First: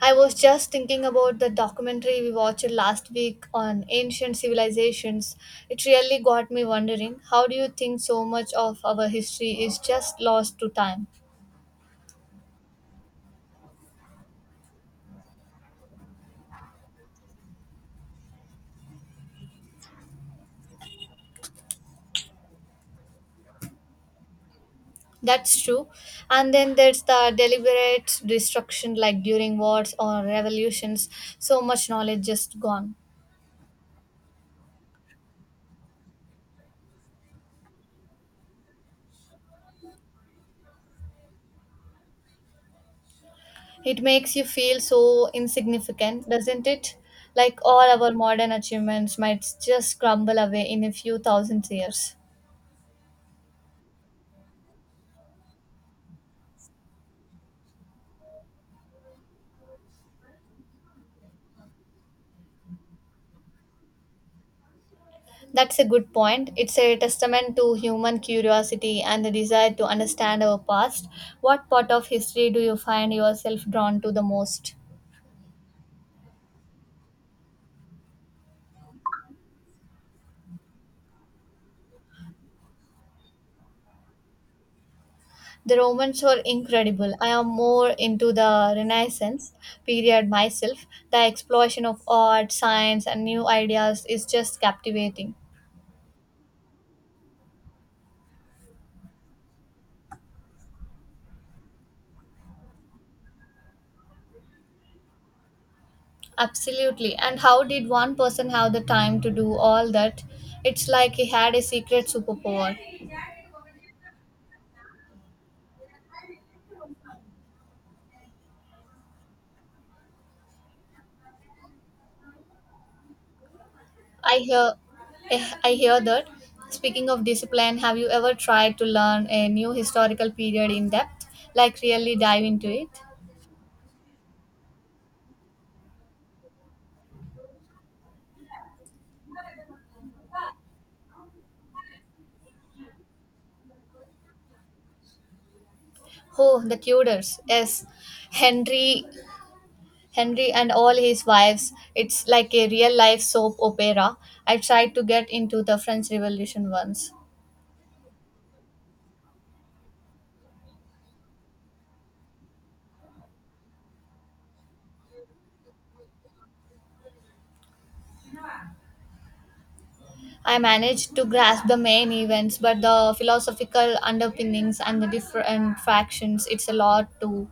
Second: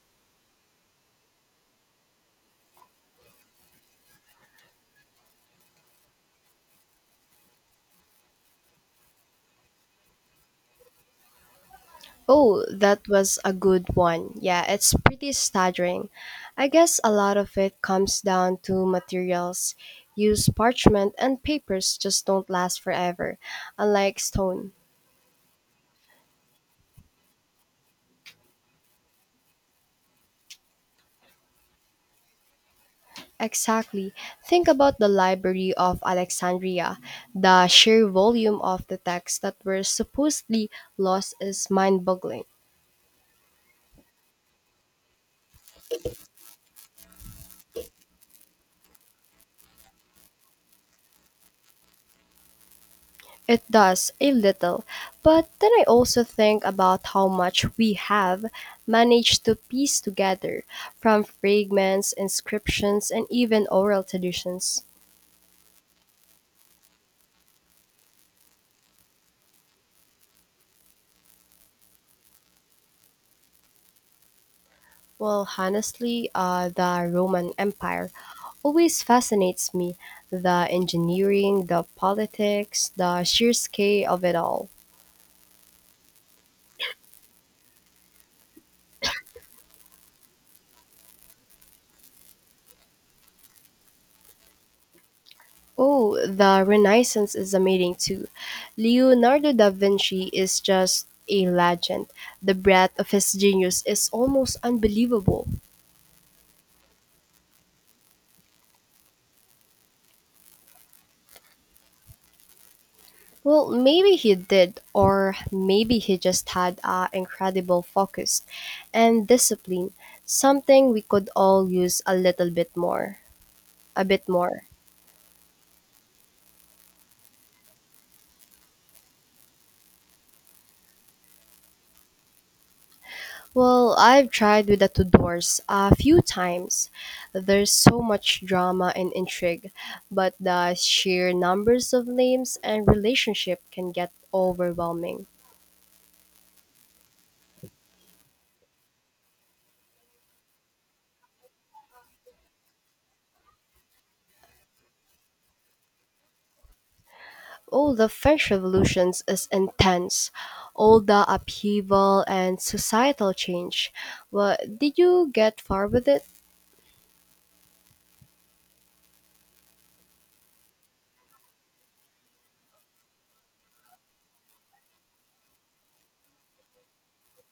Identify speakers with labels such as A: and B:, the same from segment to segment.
A: I was just thinking about the documentary we watched last week on ancient civilizations. It really got me wondering, how do you think so much of our history is just lost to time?
B: Oh, that was a good one. Yeah, it's pretty staggering. I guess a lot of it comes down to materials. Used parchment and papers just don't last forever, unlike stone.
A: That's true. And then there's the deliberate destruction, like during wars or revolutions, so much knowledge just gone.
B: Exactly. Think about the Library of Alexandria. The sheer volume of the texts that were supposedly lost is mind boggling.
A: It makes you feel so insignificant, doesn't it? Like all our modern achievements might just crumble away in a few thousand years.
B: It does, a little. But then I also think about how much we have managed to piece together from fragments, inscriptions, and even oral traditions.
A: That's a good point. It's a testament to human curiosity and the desire to understand our past. What part of history do you find yourself drawn to the most?
B: Well, honestly, the Roman Empire always fascinates me the engineering, the politics, the sheer scale of it all.
A: The Romans were incredible. I am more into the Renaissance period myself. The explosion of art, science, and new ideas is just captivating.
B: Oh, the Renaissance is amazing too. Leonardo da Vinci is just a legend. The breadth of his genius is almost unbelievable.
A: Absolutely. And how did one person have the time to do all that? It's like he had a secret superpower.
B: Well, maybe he did, or maybe he just had an incredible focus and discipline, something we could all use a little bit more. A bit
A: I
B: more.
A: hear I hear that. Speaking of discipline, have you ever tried to learn a new historical period in depth, like really dive into it?
B: Well, I've tried with the Tudors a few times. There's so much drama and intrigue, but the sheer numbers of names and relationship can get overwhelming.
A: Oh, the Tudors. Yes, Henry Henry and all his wives. It's like a real life soap opera. I tried to get into the French Revolution once.
B: Oh, the French revolutions is intense. All the upheaval and societal change. Well, did you get far with it?
A: I managed to grasp the main events, but the philosophical underpinnings and the different factions, it's a lot to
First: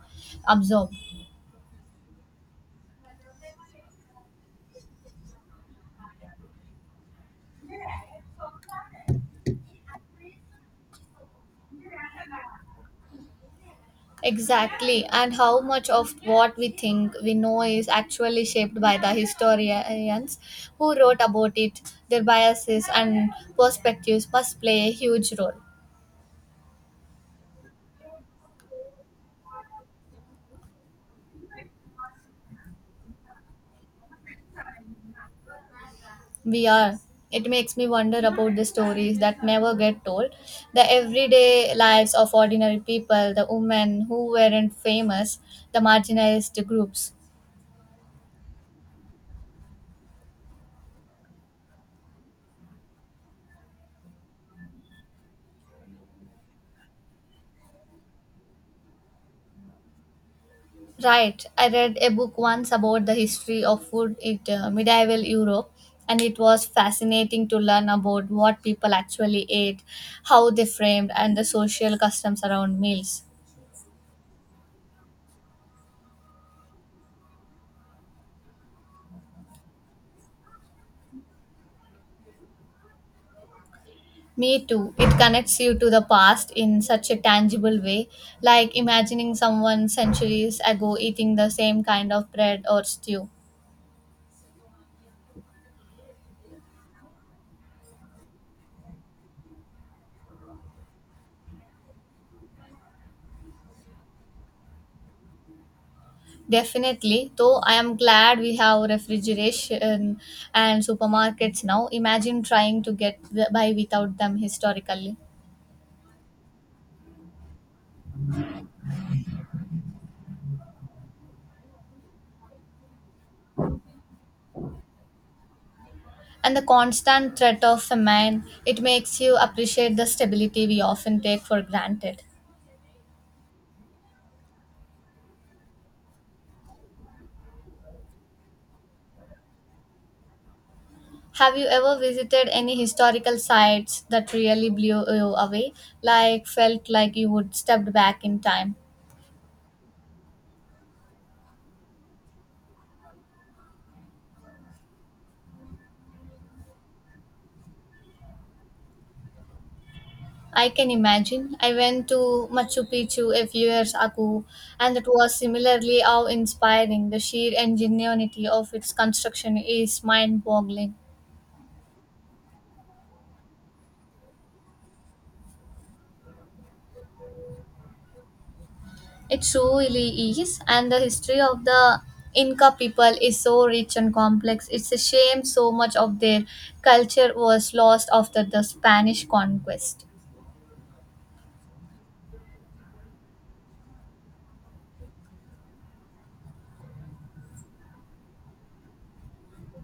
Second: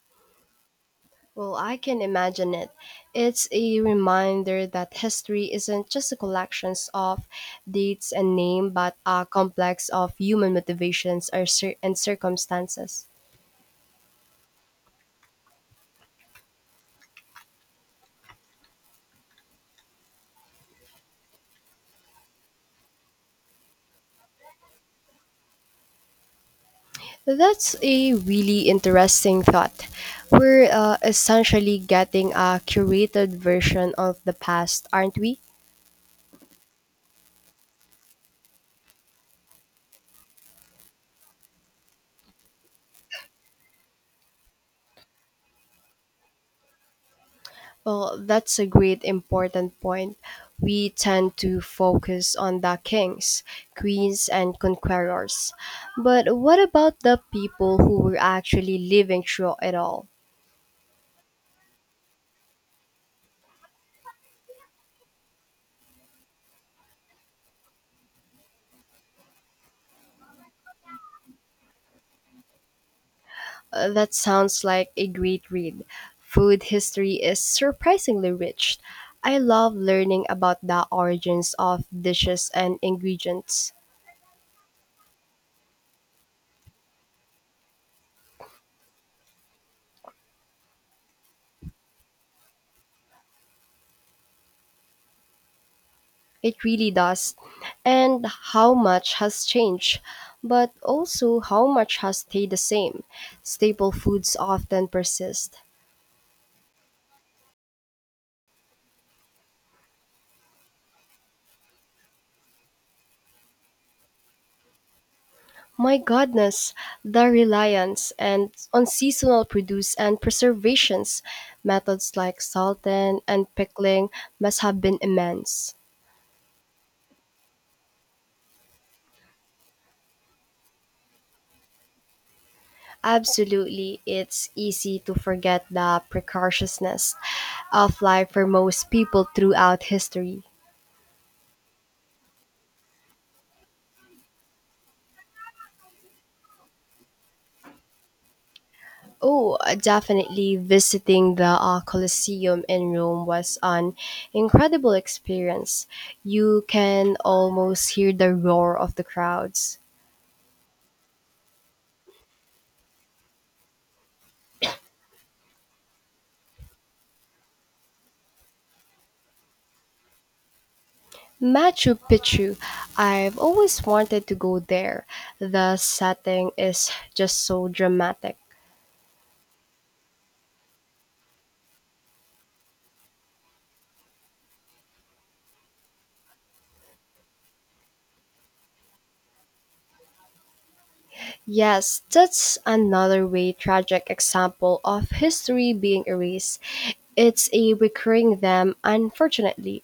A: absorb.
B: Well, I can imagine it. It's a reminder that history isn't just a collection of dates and names, but a complex of human motivations or and circumstances.
A: Exactly, and how much of what we think we know is actually shaped by the historians who wrote about it. Their biases and perspectives must play a huge role.
B: That's a really interesting thought. We're essentially getting a curated version of the past, aren't we?
A: We are. It makes me wonder about the stories that never get told, the everyday lives of ordinary people, the women who weren't famous, the marginalized groups.
B: Well, that's a great important point. We tend to focus on the kings, queens, and conquerors. But what about the people who were actually living through it all?
A: Right. I read a book once about the history of food in medieval Europe, and it was fascinating to learn about what people actually ate, how they framed, and the social customs around meals.
B: That sounds like a great read. Food history is surprisingly rich. I love learning about the origins of dishes and ingredients.
A: Me too. It connects you to the past in such a tangible way, like imagining someone centuries ago eating the same kind of bread or stew.
B: It really does. And how much has changed, but also how much has stayed the same. Staple foods often persist.
A: Definitely, though I am glad we have refrigeration and supermarkets now. Imagine trying to by without them historically.
B: My goodness, the reliance and on seasonal produce and preservations, methods like salting and pickling must have been immense.
A: And the constant threat of famine, it makes you appreciate the stability we often take for granted.
B: Absolutely, it's easy to forget the precariousness of life for most people throughout history.
A: Have you ever visited any historical sites that really blew you away, like felt like you would stepped back in time?
B: Oh, definitely visiting the Colosseum in Rome was an incredible experience. You can almost hear the roar of the crowds.
A: I can imagine. I went to Machu Picchu a few years ago, and it was similarly awe inspiring. The sheer ingenuity of its construction is mind boggling.
B: Machu Picchu, I've always wanted to go there. The setting is just so dramatic.
A: It truly is, and the history of the Inca people is so rich and complex. It's a shame so much of their culture was lost after the Spanish conquest.
B: Yes, that's another way tragic example of history being erased. It's a recurring them, unfortunately.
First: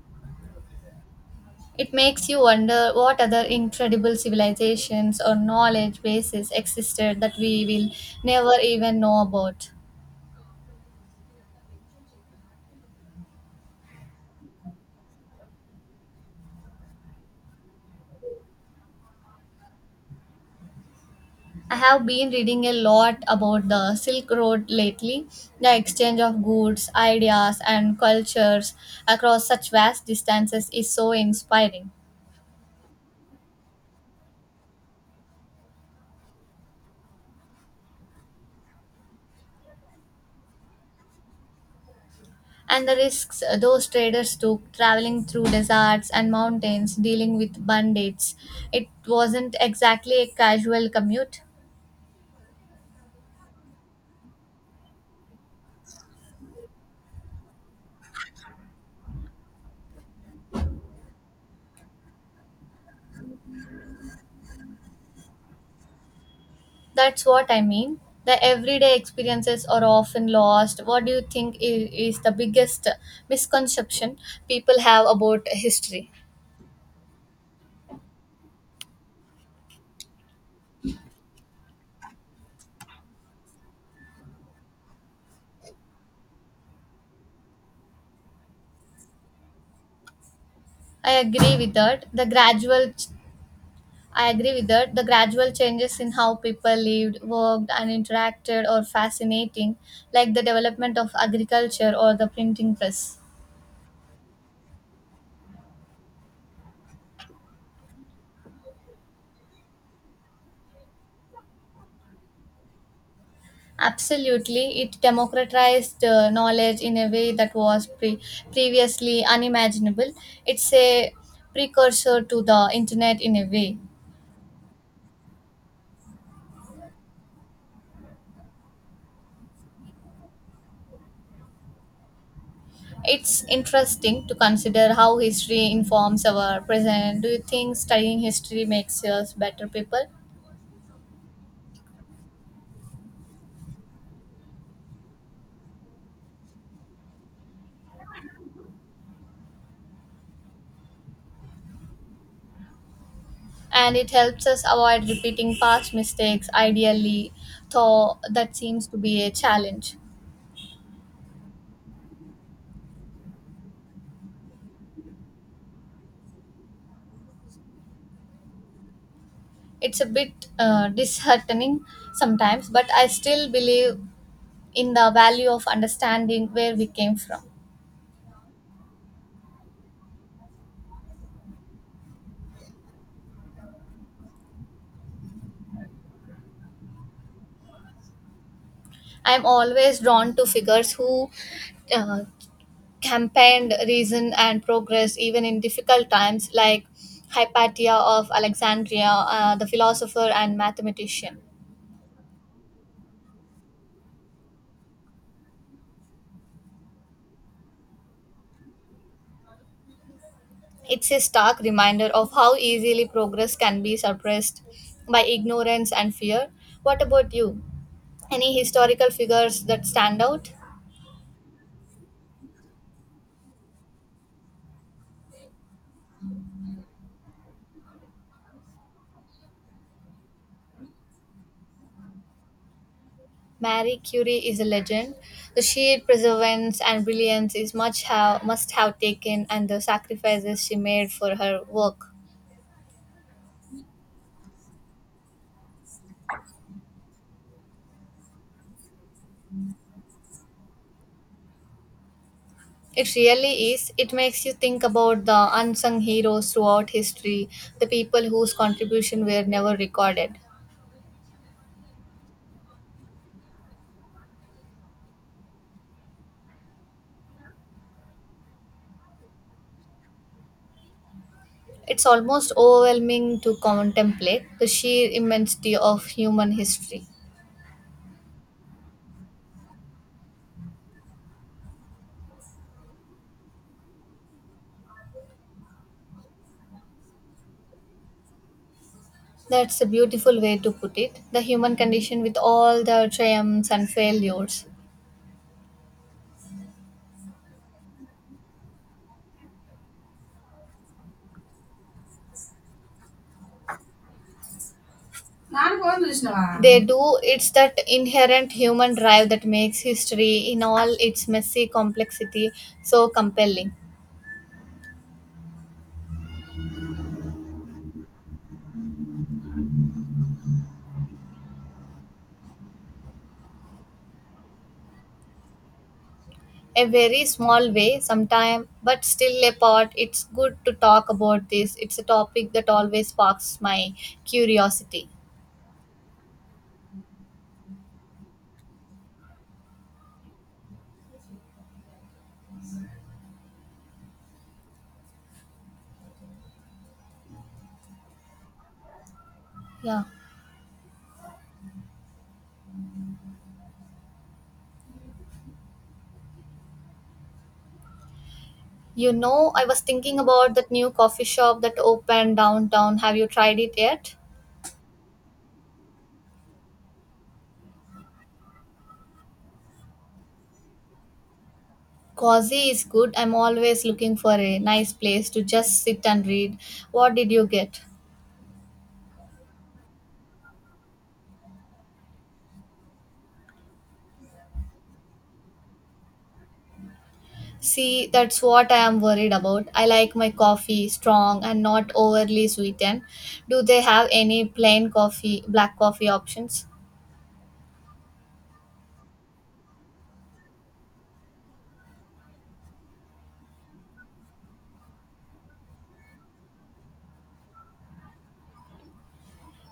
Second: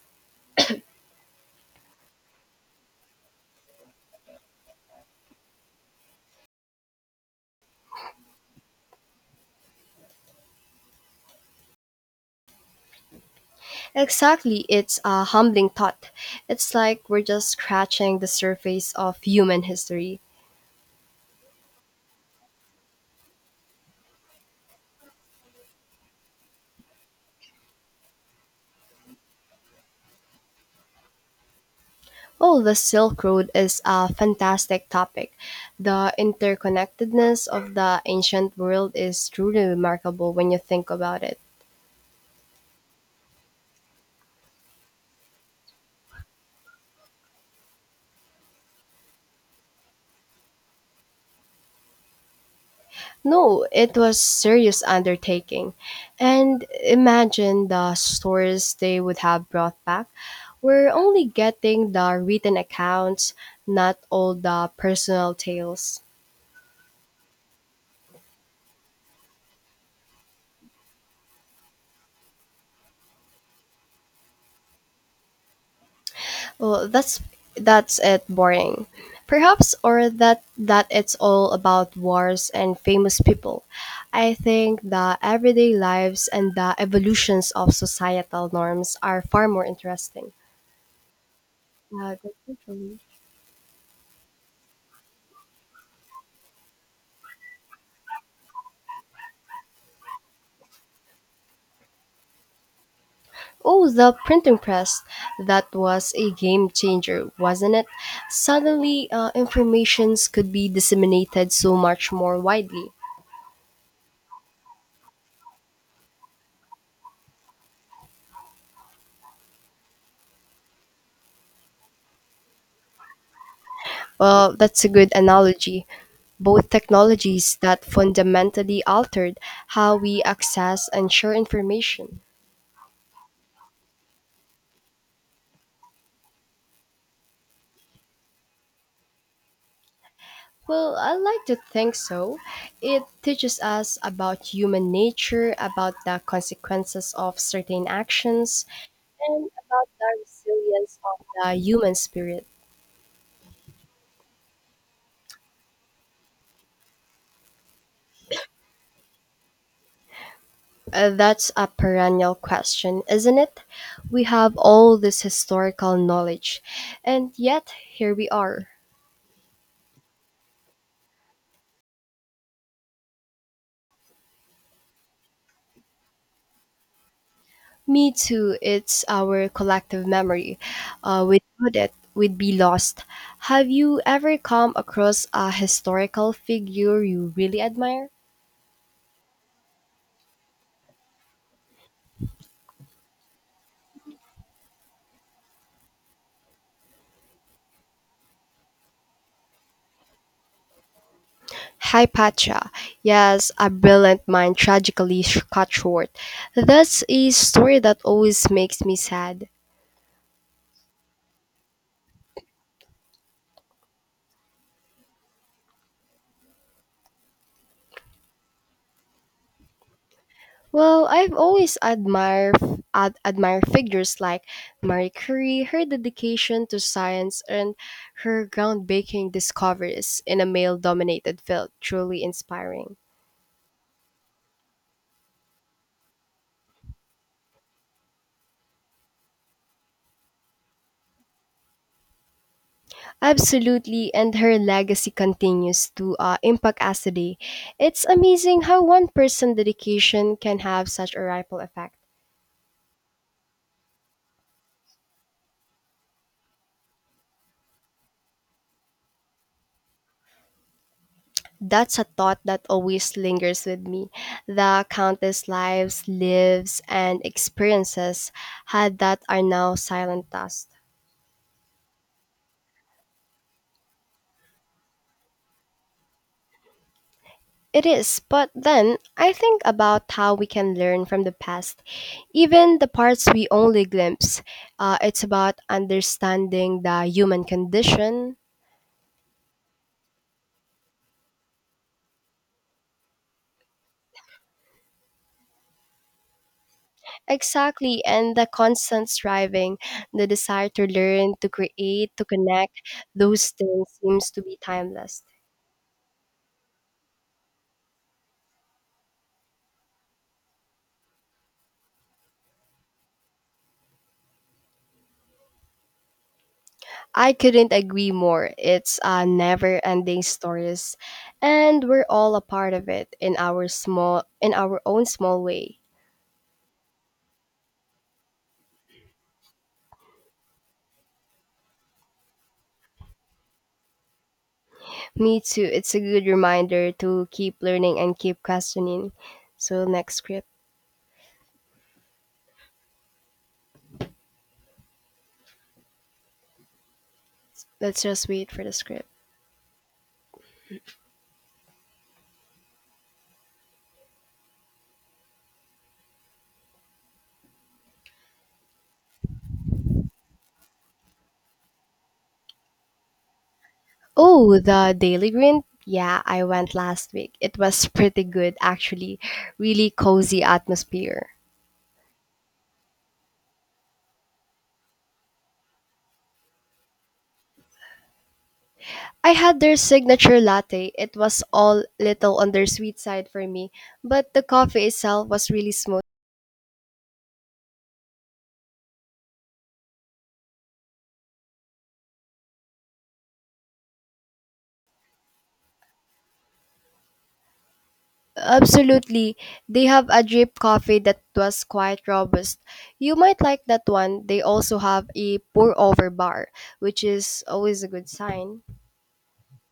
A: It makes you wonder what other incredible civilizations or knowledge bases existed that we will never even know about.
B: Exactly, it's a humbling thought. It's like we're just scratching the surface of human history.
A: I have been reading a lot about the Silk Road lately, the exchange of goods, ideas, and cultures across such vast distances is so inspiring.
B: Oh, the Silk Road is a fantastic topic. The interconnectedness of the ancient world is truly remarkable when you think about it.
A: And the risks those traders took traveling through deserts and mountains, dealing with bandits, it wasn't exactly a casual commute.
B: No, it was serious undertaking. And imagine the stories they would have brought back. We're only getting the written accounts, not all the personal tales.
A: That's what I mean. The everyday experiences are often lost. What do you think is the biggest misconception people have about history?
B: Well, that's it boring. Perhaps or that it's all about wars and famous people. I think the everyday lives and the evolutions of societal norms are far more interesting.
A: I agree with that. The
B: That's it for
A: gradual,
B: me.
A: I agree with that. The gradual changes in how people lived, worked, and interacted are fascinating, like the development of agriculture or the printing press.
B: Oh, the printing press. That was a game changer, wasn't it? Suddenly, informations could be disseminated so much more widely.
A: Absolutely, it democratized knowledge in a way that was previously unimaginable. It's a precursor to the internet in a way.
B: Well, that's a good analogy. Both technologies that fundamentally altered how we access and share information?
A: It's interesting to consider how history informs our present. Do you think studying history makes us better people?
B: Well, I like to think so. It teaches us about human nature, about the consequences of certain actions, and about the resilience of the human spirit.
A: And it helps us avoid repeating past mistakes, ideally, though that seems to be a challenge.
B: That's a perennial question, isn't it? We have all this historical knowledge, and yet here we are.
A: It's a bit disheartening sometimes, but I still believe in the value of understanding where we came from.
B: Me too. It's our collective memory. Without it, we'd be lost. Have you ever come across a historical figure you really admire?
A: I'm always drawn to figures who uh, campaigned reason and progress even in difficult times, like Hypatia of Alexandria, the philosopher and mathematician.
B: Hypatia. Yes, a brilliant mind tragically cut short. That's a story that always makes me sad.
A: It's a stark reminder of how easily progress can be suppressed by ignorance and fear. What about you? Any historical figures that stand out?
B: Well, I've always admire figures like Marie Curie, her dedication to science, and her groundbreaking discoveries in a male-dominated field truly inspiring.
A: Marie Curie is a legend. The sheer perseverance and brilliance is much have must have taken and the sacrifices she made for her work.
B: Absolutely, and her legacy continues to impact us today. It's amazing how one person's dedication can have such a ripple effect.
A: It really is. It makes you think about the unsung heroes throughout history, the people whose contribution were never recorded.
B: That's a thought that always lingers with me. The countless lives, and experiences had that are now silent dust.
A: It's almost overwhelming to contemplate the sheer immensity of human history.
B: It is, but then I think about how we can learn from the past, even the parts we only glimpse. It's about understanding the human condition.
A: That's a beautiful way to put it. The human condition with all the triumphs and failures.
B: Exactly, and the constant striving, the desire to learn, to create, to connect, those things seems to be timeless.
A: నాన్న phone చూసినవా They do, it's that inherent human drive that makes history in all its messy complexity so compelling.
B: I couldn't agree more. It's a never ending stories and we're all a part of it in our own small way.
A: A very small way, sometime, but still a part. It's good to talk about this. It's a topic that always sparks my curiosity.
B: Me too. It's a good reminder to keep learning and keep questioning. So next script. Let's just wait for the script.
A: Yeah. You know, I was thinking about that new coffee shop that opened downtown. Have you tried it yet?
B: Oh, the Daily Grind? Yeah, I went last week. It was pretty good actually. Really cozy atmosphere.
A: Cozy is good. I'm always looking for a nice place to just sit and read. What did you get?
B: I had their signature latte. It was all little on their sweet side for me, but the coffee itself was really smooth.
A: See, that's what I am worried about. I like my coffee strong and not overly sweetened. Do they have any plain coffee, black coffee options?
B: Absolutely. They have a drip coffee that was quite robust. You might like that one. They also have a pour over bar, which is always a good sign.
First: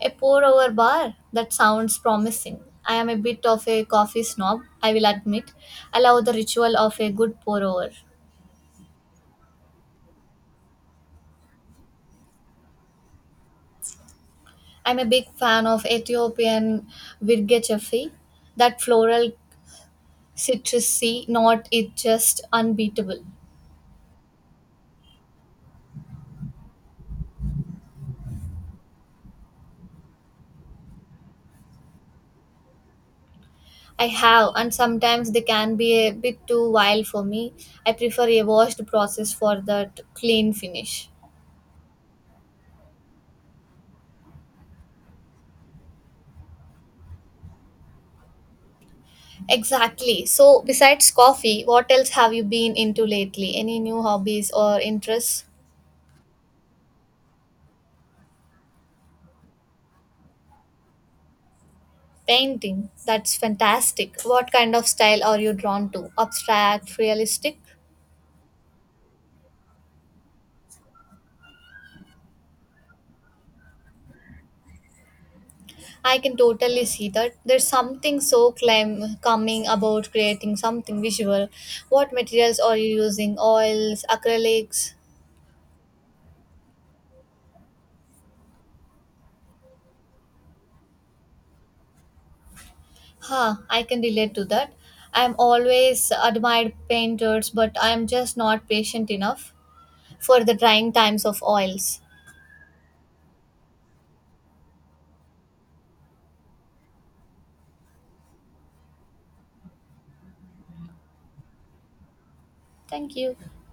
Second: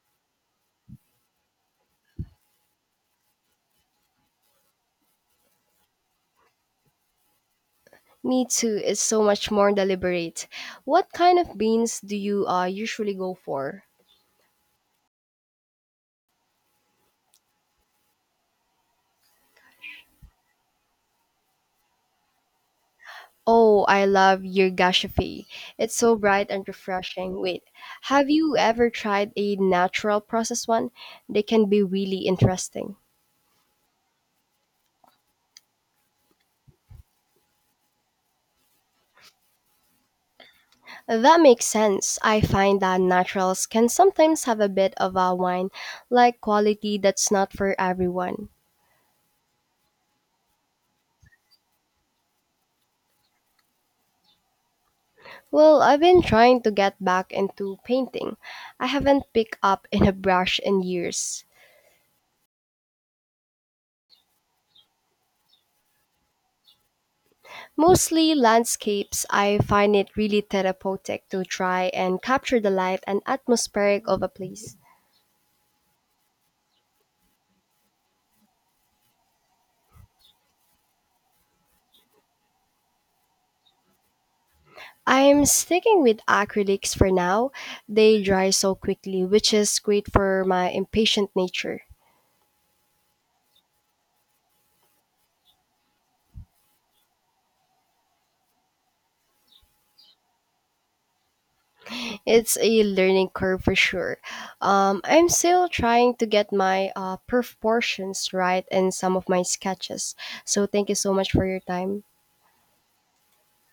A: A pour over bar? That sounds promising. I am a bit of a coffee snob, I will admit. I love the ritual of a good pour over.
B: Me too. It's so much more deliberate. What kind of beans do you usually go for?
A: I'm a big fan of Ethiopian Virgechefi. That floral citrusy note is just unbeatable.
B: Oh, I love Yirgashife. It's so bright and refreshing. Wait, have you ever tried a natural process one? They can be really interesting.
A: I have, and sometimes they can be a bit too wild for me. I prefer a washed process for that clean finish.
B: That makes sense. I find that naturals can sometimes have a bit of a wine like quality that's not for everyone.
A: Exactly. So, besides coffee, what else have you been into lately? Any new hobbies or interests?
B: Well, I've been trying to get back into painting. I haven't picked up in a brush in years.
A: Painting. That's fantastic. What kind of style are you drawn to? Abstract, realistic?
B: Mostly landscapes, I find it really therapeutic to try and capture the life and atmospheric of a place.
A: I can totally see that. There's something so calming about creating something visual. What materials are you using? Oils, acrylics?
B: I'm sticking with acrylics for now. They dry so quickly, which is great for my impatient nature.
A: Huh, I can relate to that. I'm always admired painters, but I'm just not patient enough for the drying times of oils.
B: It's a learning curve for sure. I'm still trying to get my proportions right in some of my sketches. So, thank you so much for your time.
A: Thank you.